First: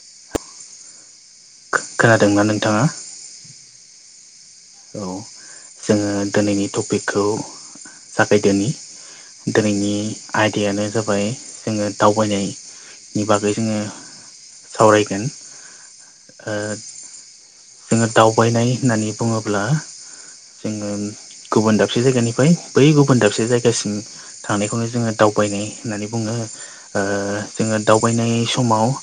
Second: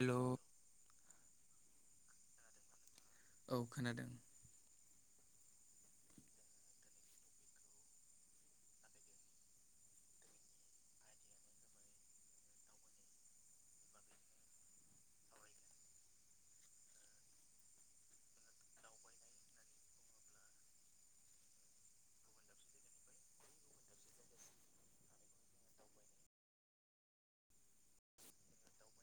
Hello खोनादोंना नोंथाङा औ खोनादों औ जोङो दिनैनि टपिकखौ जागायदोनि दिनैनि आयदायानो जाबाय जोङो दावबायनाय बिनि बागै जोंङो सावरायगोन ओ जोंङो दावबायनाय होननानै बुङोब्ला जोंङो गुबुन दाबसे जायगानिफ्राय बै गुबुन दाबसे जायगासिम थांनायखौनो जोंङो दावबायनाय होननानै बुङो जोंङो दावबायनाय समाव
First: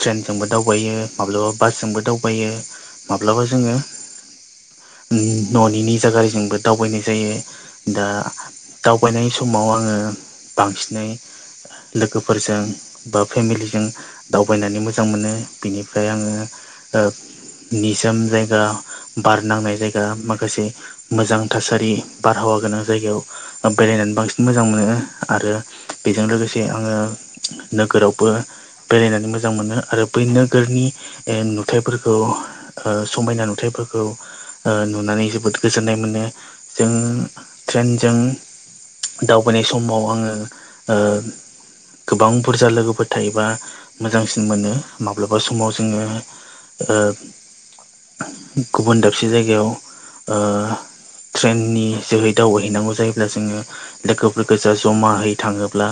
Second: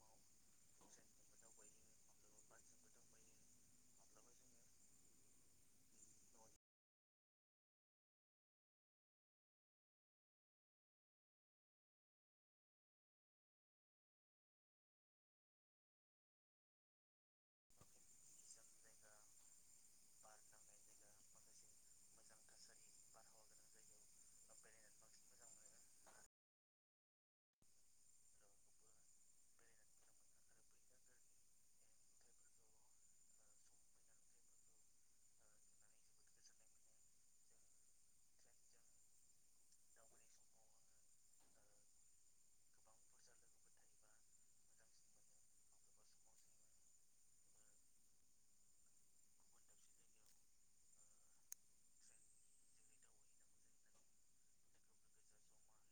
ट्रेनजोंबो दावबायो माब्लाबा बासजोंबो दावबायो माब्लाबा जोंङो न'नि निजा गारिजोंबो दावबायनाय जायो। दा दावबायनाय समाव आङो बांसिनै लोगोफोरजों बा फेमिलिजों दावबायनानै मोजां मोनो बिनिफ्राय आङो निजोम जायगा बार नांनाय जायगा माखासे मोजां थासारि बारहावा गोनां जायगायाव बेरायनानै बांसिन मोजां मोनो आरो बेजों लोगोसे आङो नोगोरावबो बेरायनानै मोजां मोनो आरो बै नोगोरनि नुथायफोरखौ समायना नुथायफोर खौ नुनानै जोबोद गोजोननाय मोनो जों ट्रेनजों दावबायनाय समाव आङो गोबां बुरजा लोगोफोर थायोबा मोजांसिन मोनो माब्लाबा समाव जोंङो ओ गुबुन दाबसे जायगायाव ओ ट्रेननि जोहै दावबायहैनांगौ जायोब्ला जोंङो लोगोफोर गोजा जमायै थाङोब्ला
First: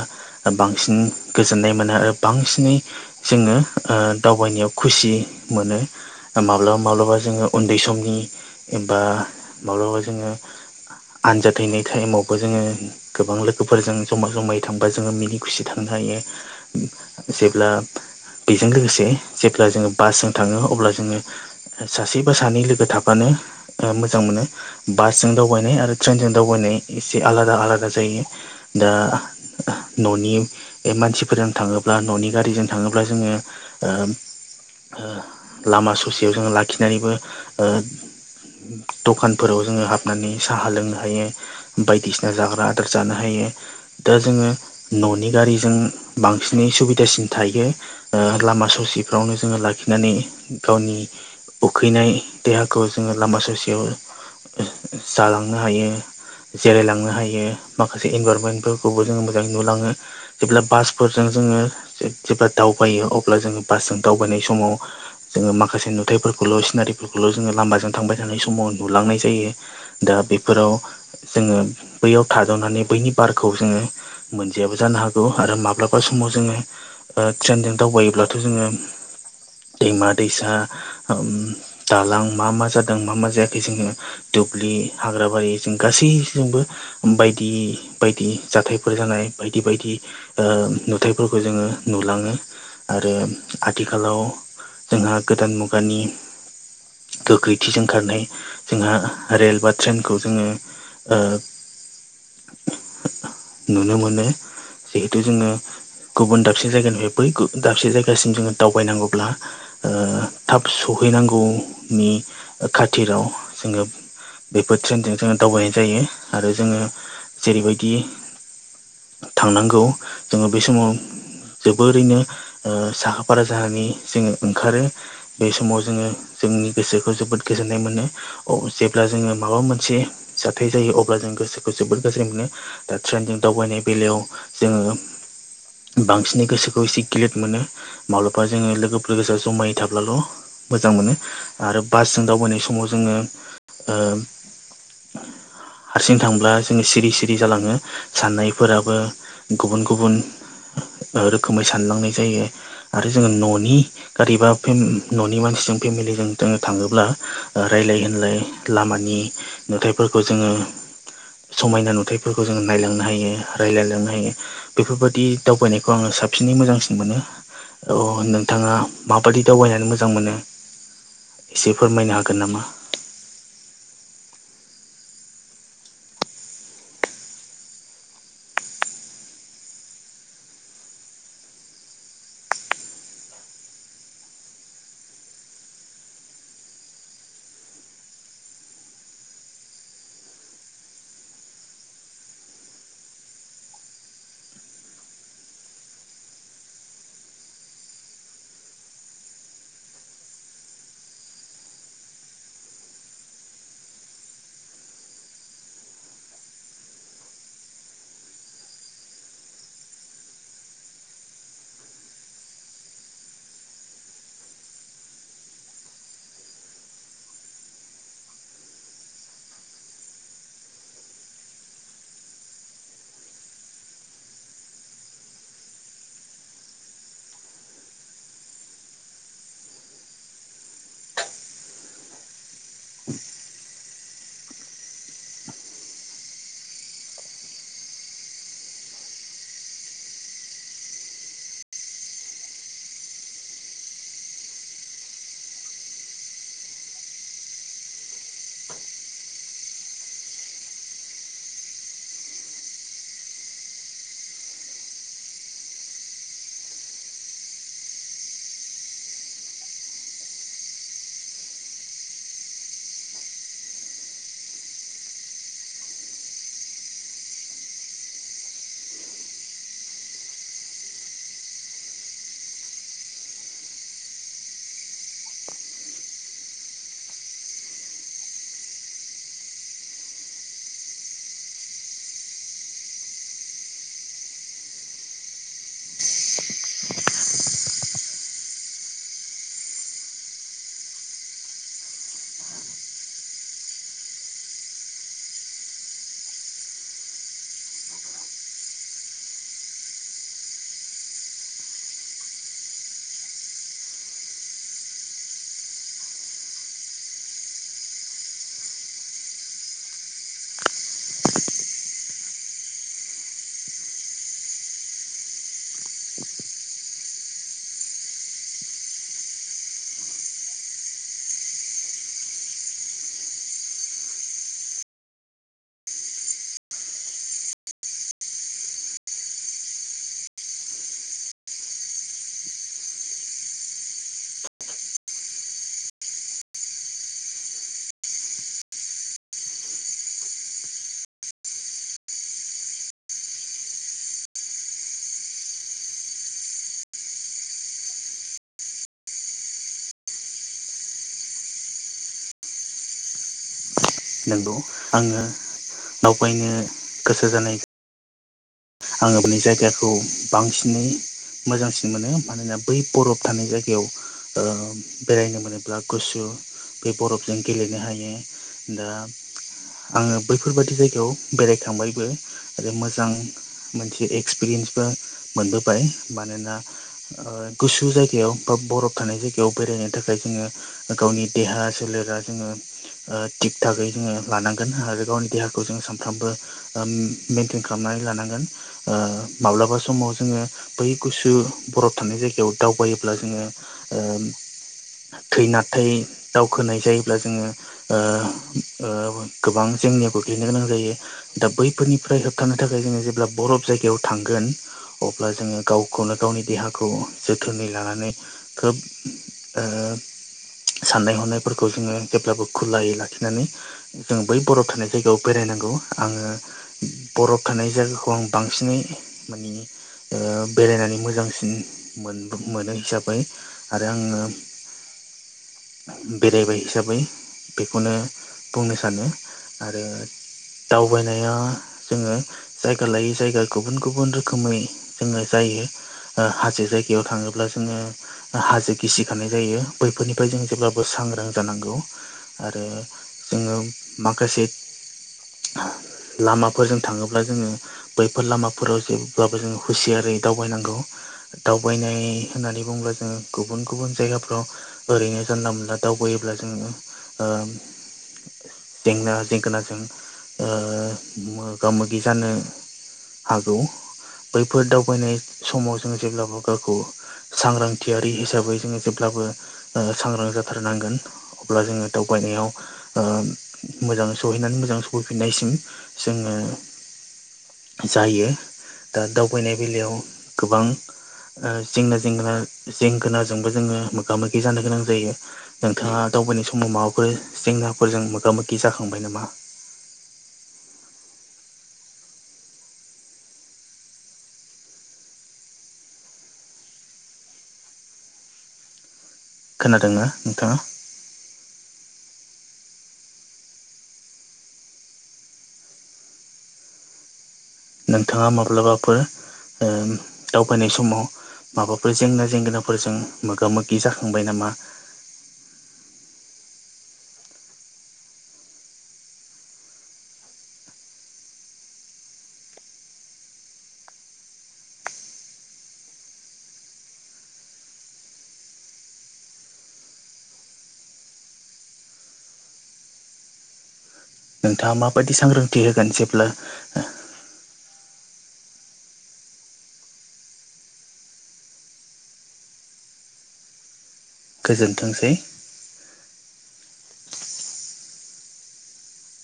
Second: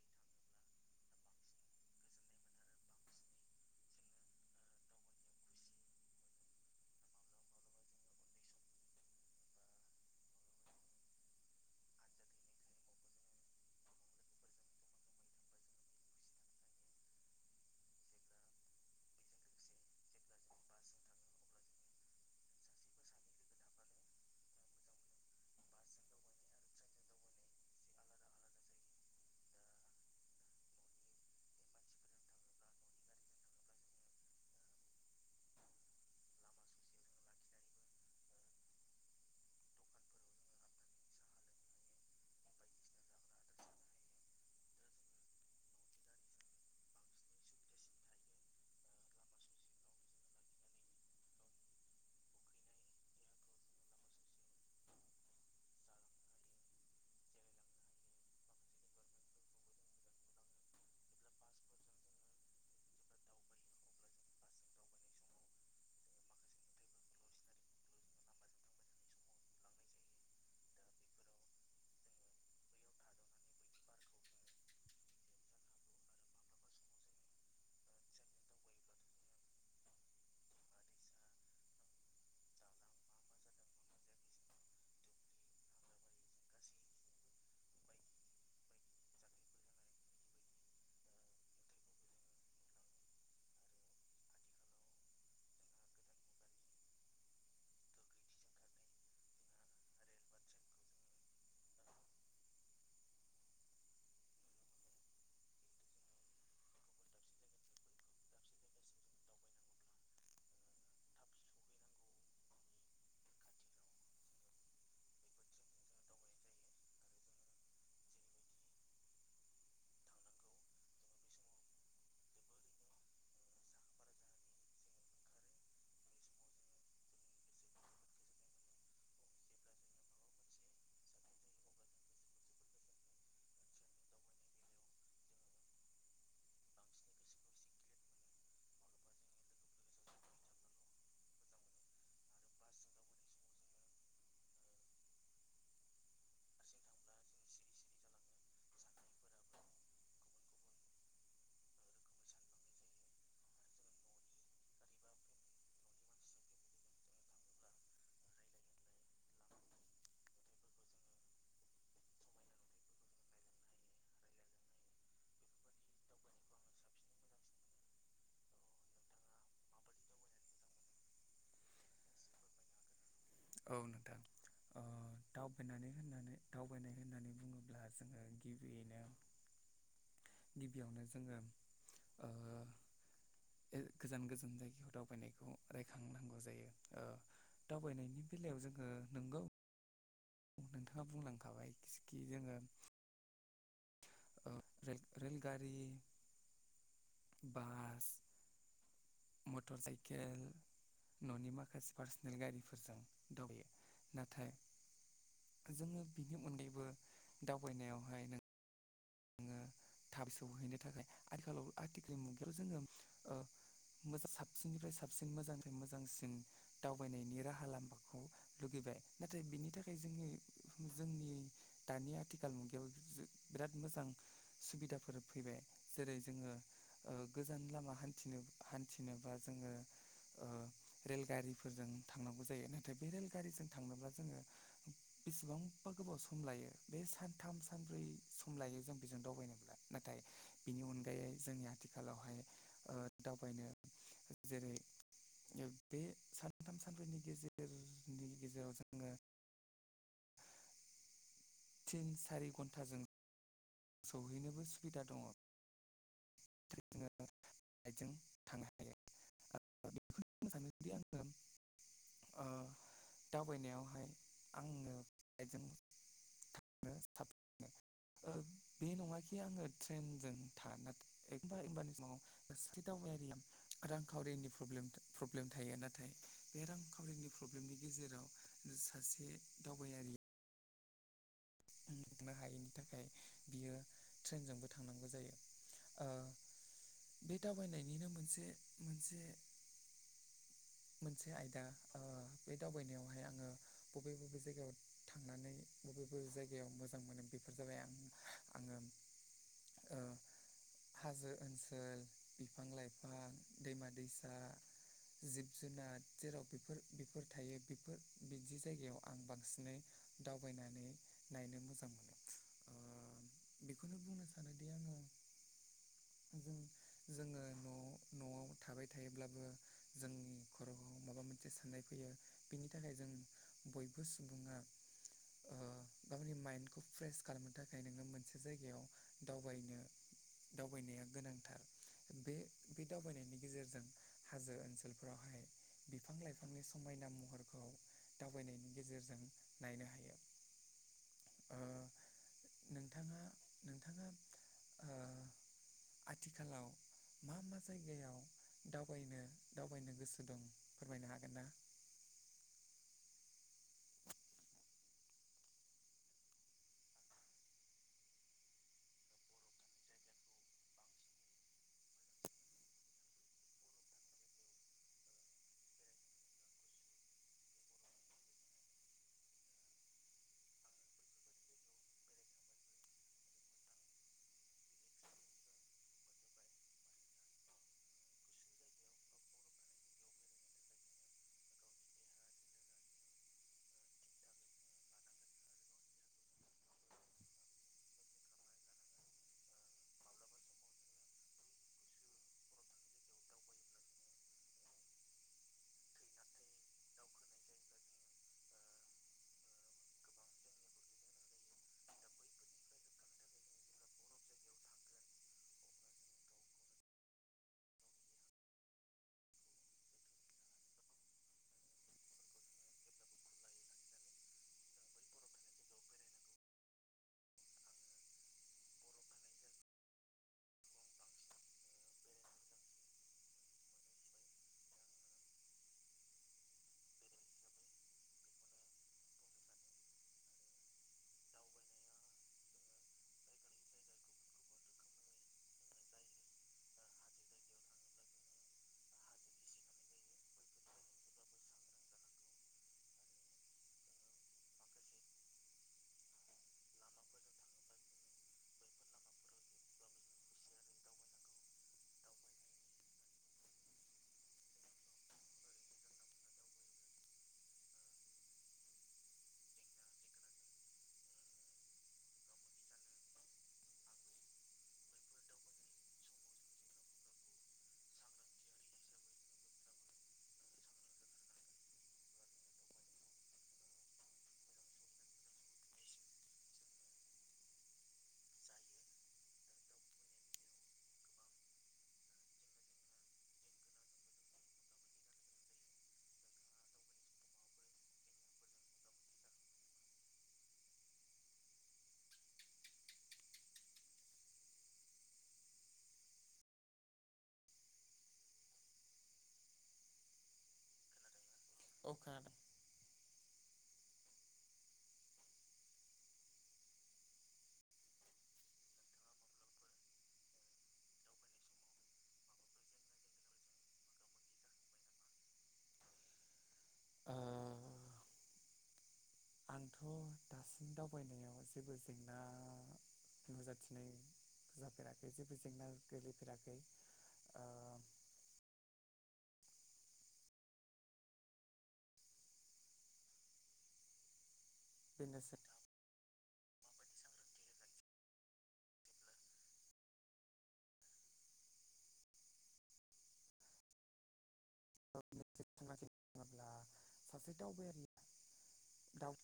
बांसिन गोजोननाय मोनो आरो बांसिनै जोंङो दावबायनायाव खुसि मोनो माब्लाबा माब्लाबा जोंङो उन्दै समनि एबा माब्लाबा जोंङो आनजाद हैनाय टाइमावबो जोंङो गोबां लोगोफोरजों जमा-जमायै थांबा जोंङो मिनि खुसि थांनो हायो। जेब्ला बेजों लोगोसे जेब्ला जोंङो बासजों थाङो अब्ला जोंङो सासे बा सानै लोगो थाबानो ओ मोजां मोनो बासजों दावबायनाय आरो ट्रेनजों दावबायनाय एसे आलादा आलादा जायो। दा न'नि मानसिफोरजों थाङोब्ला न'नि गारिजों थाङोब्ला जोंङो ओ लामा ससेयाव जोंङो लाखिनानैबो दखानफोराव जोंङो हाबनानै साहा लोंनो हायो। बायदिसिना जाग्रा आदार जानो हायो। दा जोंङो न'नि गारिजों बांसिनै सुबिदासिन थायो। लामा ससेफ्रावनो जोंङो लाखिनानै गावनि उखैनाय देहाखौ जोंङो लामा ससेयाव जालांनो हायो। जिरायलांनो हायो माखासे इनभाररमेन्टफोरखौबो जोङो मोजाङै नुलाङो। जेब्ला बासफोरजों जोंङो जेब्ला दावबायो अब्ला जोंङो बासजों दावबायनाय समाव जोंङो माखासे नुथायफोर ल' सिनारिफोरखौल' जोङो लामाजों थांबाय थानाय समाव नुलांनाय जायो दा बेफोराव जोंङो बैयाव थाद'नानै बैनि बारखौ जोंङो मोनजायाबो जानो हागौ आरो माब्लाबा समाव जोंङो ट्रेनजों दावबायोब्लाथ' जोंङो दैमा दैसा दालां मा मा जादों मा मा जायाखै जोंङो दुब्लि हाग्राबारि जों गासैजोंबो बायदि बायदि जाथायफोर जानाय बायदि बायदि ओ नुथायफोरखौ जोङो नुलाङो आरो आथिखालाव जोंहा गोदान मुगानि गोख्रैथिजों खारनाय जोंहा रेल बा ट्रेनखौ जोंङो ओ नुनो मोनो। जिहेतु जोङो गुबुन दाबसे जायगानिफ्राय बै दाबसे जायगासिम जोङो दावबायनांगौब्ला ओ थाब सहैनांगौनि खाथिराव जोङोब बेफोर ट्रेनजों जोङो दावबायनाय जायो आरो जोङो जेरैबायदि थांनांगौ जोङो बे समाव जोबोरैनो ओ साखा फारा जानानै जोङो ओंखारो। बे समाव जोङो जोंनि गोसोखौ जोबोद गोजोननाय मोनो। अ जेब्ला जोङो माबा मोनसे जाथाय जायो अब्ला जों गोसोखौ जोबोद गाज्रि मोनो। दा ट्रेनजों दावबायनाय बेलायाव जोङो बांसिनै गोसोखौ एसे गिलिद मोनो माब्लाबा जोङो लोगोफोरजों जमायै थाब्लाल' मोजां मोनो आरो बासजों दावबायनाय समाव जोङो ओ हारसिं थांब्ला जोङो सिरि सिरि जालाङो। साननायफोराबो गुबुन गुबुन ओ रोखोमै सानलांनाय जायो। आरो जोङो न'नि गारिबा फेन न'नि मानसिजों फेमिलिजों जोंङो थाङोब्ला ओ रायजलाय होनलाय लामानि नुथायाइफोरखौ जोङो समायना नुथायफोरखौ जोङो नायलांनो हायो रायजलायलांनो हायो। बेफोरबादि दावबायनायखौ आङो साबसिनै मोजांसिन मोनो। अ नोंथाङा माबाददि दावबायनानै मोज जां मोनो एसे फोरमायनो हागोन नामा? औ नोंथां। ओ दावबायनानै होननानै दावबायनाय होननानै बुङोब्ला जोङो गिबियैनो गिबियावनो जोङो ओ गोजान गोजान जायगायाव दावबायनायखौ रायखांनांगौ जायो ओ दावबायनायनि बेलायाव जोङो नंगौ नोंथाङा बुंलांखाबाय सिखि जोङो ओ रे रेलगारि बास मटर साइकेल। न'नि माखासे पार्सनेल गारिफोरजों दावयो नाथाय जोङो बिनि अनगैबो दावबायनायावहाय नों ङो थाब सौहैनो थाखाय आथिखालाव आथिखाल मुगायाव जोङो ओब मोज साबसिननिफ्राय साबसिन मोजांनिफ्राय मोजांसिन दावबायनायनि राहा लामाखौ लुगैबाय नाथाय बिनि थाखाय जोंनि जोंनि दानि आथिखाल मुगायाव जो बिराद मोजां सुबिदाफोर फैबाय जेरै जोङो ओ गोजान लामाान्थिनो हान्थिनोबा जोङो ओ रेलगारिफोरजों थांनांगौ जायो नाथाय बे रेलगारिजों थांनोब्ला जोङो बेसेबांबा गोबाव सम लायो बे सानथाम सानब्रै सम लायो जों बेजों दावबायनोब्ला नाथाय बिनि अनगायै जोंनि आथिखालावहाय ओ दावबायनो जेरै बे सानथाम सानब्रैनि गेजेरनि गेजेराव जोङो थिन सारि घन्टाजों सौहैनोबो सुबिदा दङ। बाइक जों थानो हायो। [unintelligible] दावबायनायावहाय आङोाइकजों साबसि बे नङााखि आङो ट्रेनजों थानो एबाबाथारिाम रांखावरिनि फ्रब्लेम प्रब्लेम थायो नाथाय बे रांखावरिनि प्रब्लेमनि गेजेराव सासे दावबायारि हनो हायैनि थाखाय बियो ट्रेनजोंबो थांनांगौ जायो। बे दावबायनायनिनो मोनसे मोनसे मोनसे आयदा बे दावबायनायावहाय आङो बबे बबे जायगायाव थांनानै बबे बबे जायगायाव जायायाव मोजां मोनो बेफोर जाबाय आं आङो हाजो ओनसोल बिफां लाइफां दैमा दैसा जिब जुनार जेराव बेफोर बेफोर थायो बेफोर बिदि जायगायाव आं बांसिनै दावबायनानै नायनो मोजां मोनो बेखौनो बुंनो सानोदि आङो जों जोङो न' न'आव थाबाय थायोब्लाबो जोंनि खर'आव माबा मोनसे साननाय फैयो बिनि थाखाय जों बयबो सुबुङा गावनि माइन्डखौ फ्रेस खालामनो थाखाय नोङो मोनसे जायगायाव दावबायनो दावबायनाया गोनांथार बे बे दावबायनायनि गेजेरजों हाजो ओनसोलफोरावहाय बिफां लाइफांनि समायना महरखौ दावबायनायनि गेजेरजों नायनो हायो नोंथाङा नोंथाङा आथिखालाव मा मा जायगायाव दावबायनो दावबायनो गोसो दं फोरमायनो हागोन ना नंगौ आङो दावबायनो गोसो जानाय आङो बे जायगाखौ बांसिनै मोजांसिन मोनो मानोना बै बरफ थानाय जायगायाव बेरायनो मोनोब्ला गुसु बे बरफजों गेलेनो हायो दा आङो बैफोरबायादि जायगायाव बेरायखांबायबो आरो मोजां मोनसे एक्सपिरियेन्सबो मोनबोबाय मानोना गुसु जायगायाव बा बरफ थानाय जायगायाव बेरायनो थाखाय जोङो गावनि देहा सोलेरा जोङो थिग थाखै जोङो लानांगोन आरो गावनि देहाखौ जों सानफ्रामबो मेइेनटेन खालामनानै लानांगोन माब्लाबा समाव जोङो बै गुसु बरफ थानाय जायगायाव दावबायोब्ला जोङो थै नथाय दावखोनाय जायोब्ला जोङो गोबां जेंनिया गोग्लैनो गोनां जायो दा बैफोरनिफ्राय होबथानो थाखाय जोङो जेब्ला बरफ जायगायाव थांगोन अब्ला जोङो गावखौनो गावनि देहाखौ जोथोनै लानानै खोब साननाय हनायफोरखौ जोङो जेब्लाबो खुरलायै लाखिनानै जों बै बरफ थानाय जायगायाव बेरायनांगौ आङो बरफ थानाय जायगाखौ आं बांसिनै माने बेरायनानै मोजांसिन मोनो हिसाबै आरो आङो बेरायबाय हिसाबै बेखौनो बुंनो सानो आरो दावबायनाया जोङो जायगा लायोै जायगा गुबुन गुबुन रोखोमै जोङो जायो हाजो जायगायाव थाङोब्ला जोङो हाजो गिसिखानाय जायो बैफोरनिफ्राय जों जेब्लाबो सांग्रां जानांगौ आरो जोङो माखासे लामाफोरजों थाङोब्ला जोङो बैफोर लामाफोराव जेब्लाबो जों हुसियारै दावबायनांगौ दावबायनाय होननानै बुंब्ला जों गुबुन गुबुन जायगाफ्राव ओरैनो जानला मोनला दावबायोब्ला जोङो ओ जेंना जेंगोनाजों ओ मोगा मोगि जानो हागौ बैफोर दावबायनाय समाव जों जेब्लाबो गावखौ। सांग्रांथियारि हिसाबै जोङो जेब्लाबो ओ सांग्रां जाथारनांगोन अब्ला जोङो दावबायनायाव ओ मोजाङै सहैनानै मोजां सहैफिननायसिम जोङो जायो दा दावबायनाय बेलायाव गोबां ओ जेंना जेंगोना जेंगोनाजोंबो जोङो मोगा मोगि जानो गोनां जायो नोंथाङा दावबायनाय समाव माबाफोर जेंनाफोरजों मोगा मोगि जाखांबाय नामा खोनादोंना नोंथाङा ओ खोनादों नोंथाङा माब्लाबाफोर ओ दावबायनाय समाव माबाफोर जेंना जेंगोनाफोरजों मोगा मोगि जाखांबाय नामा ओ आंथ' दासिम दावबायनायाव जेबो जेंना नुजाथिनाय जाफेराखै जेबो जेंना गोलैफेराखै ओ नोंथाङा माबायदि बेनोसै सांग्रांथि होगोन जेब्ला गोजोनथोंसै सांग्राथि बोङोब्ला सासे दावबायारिया दाव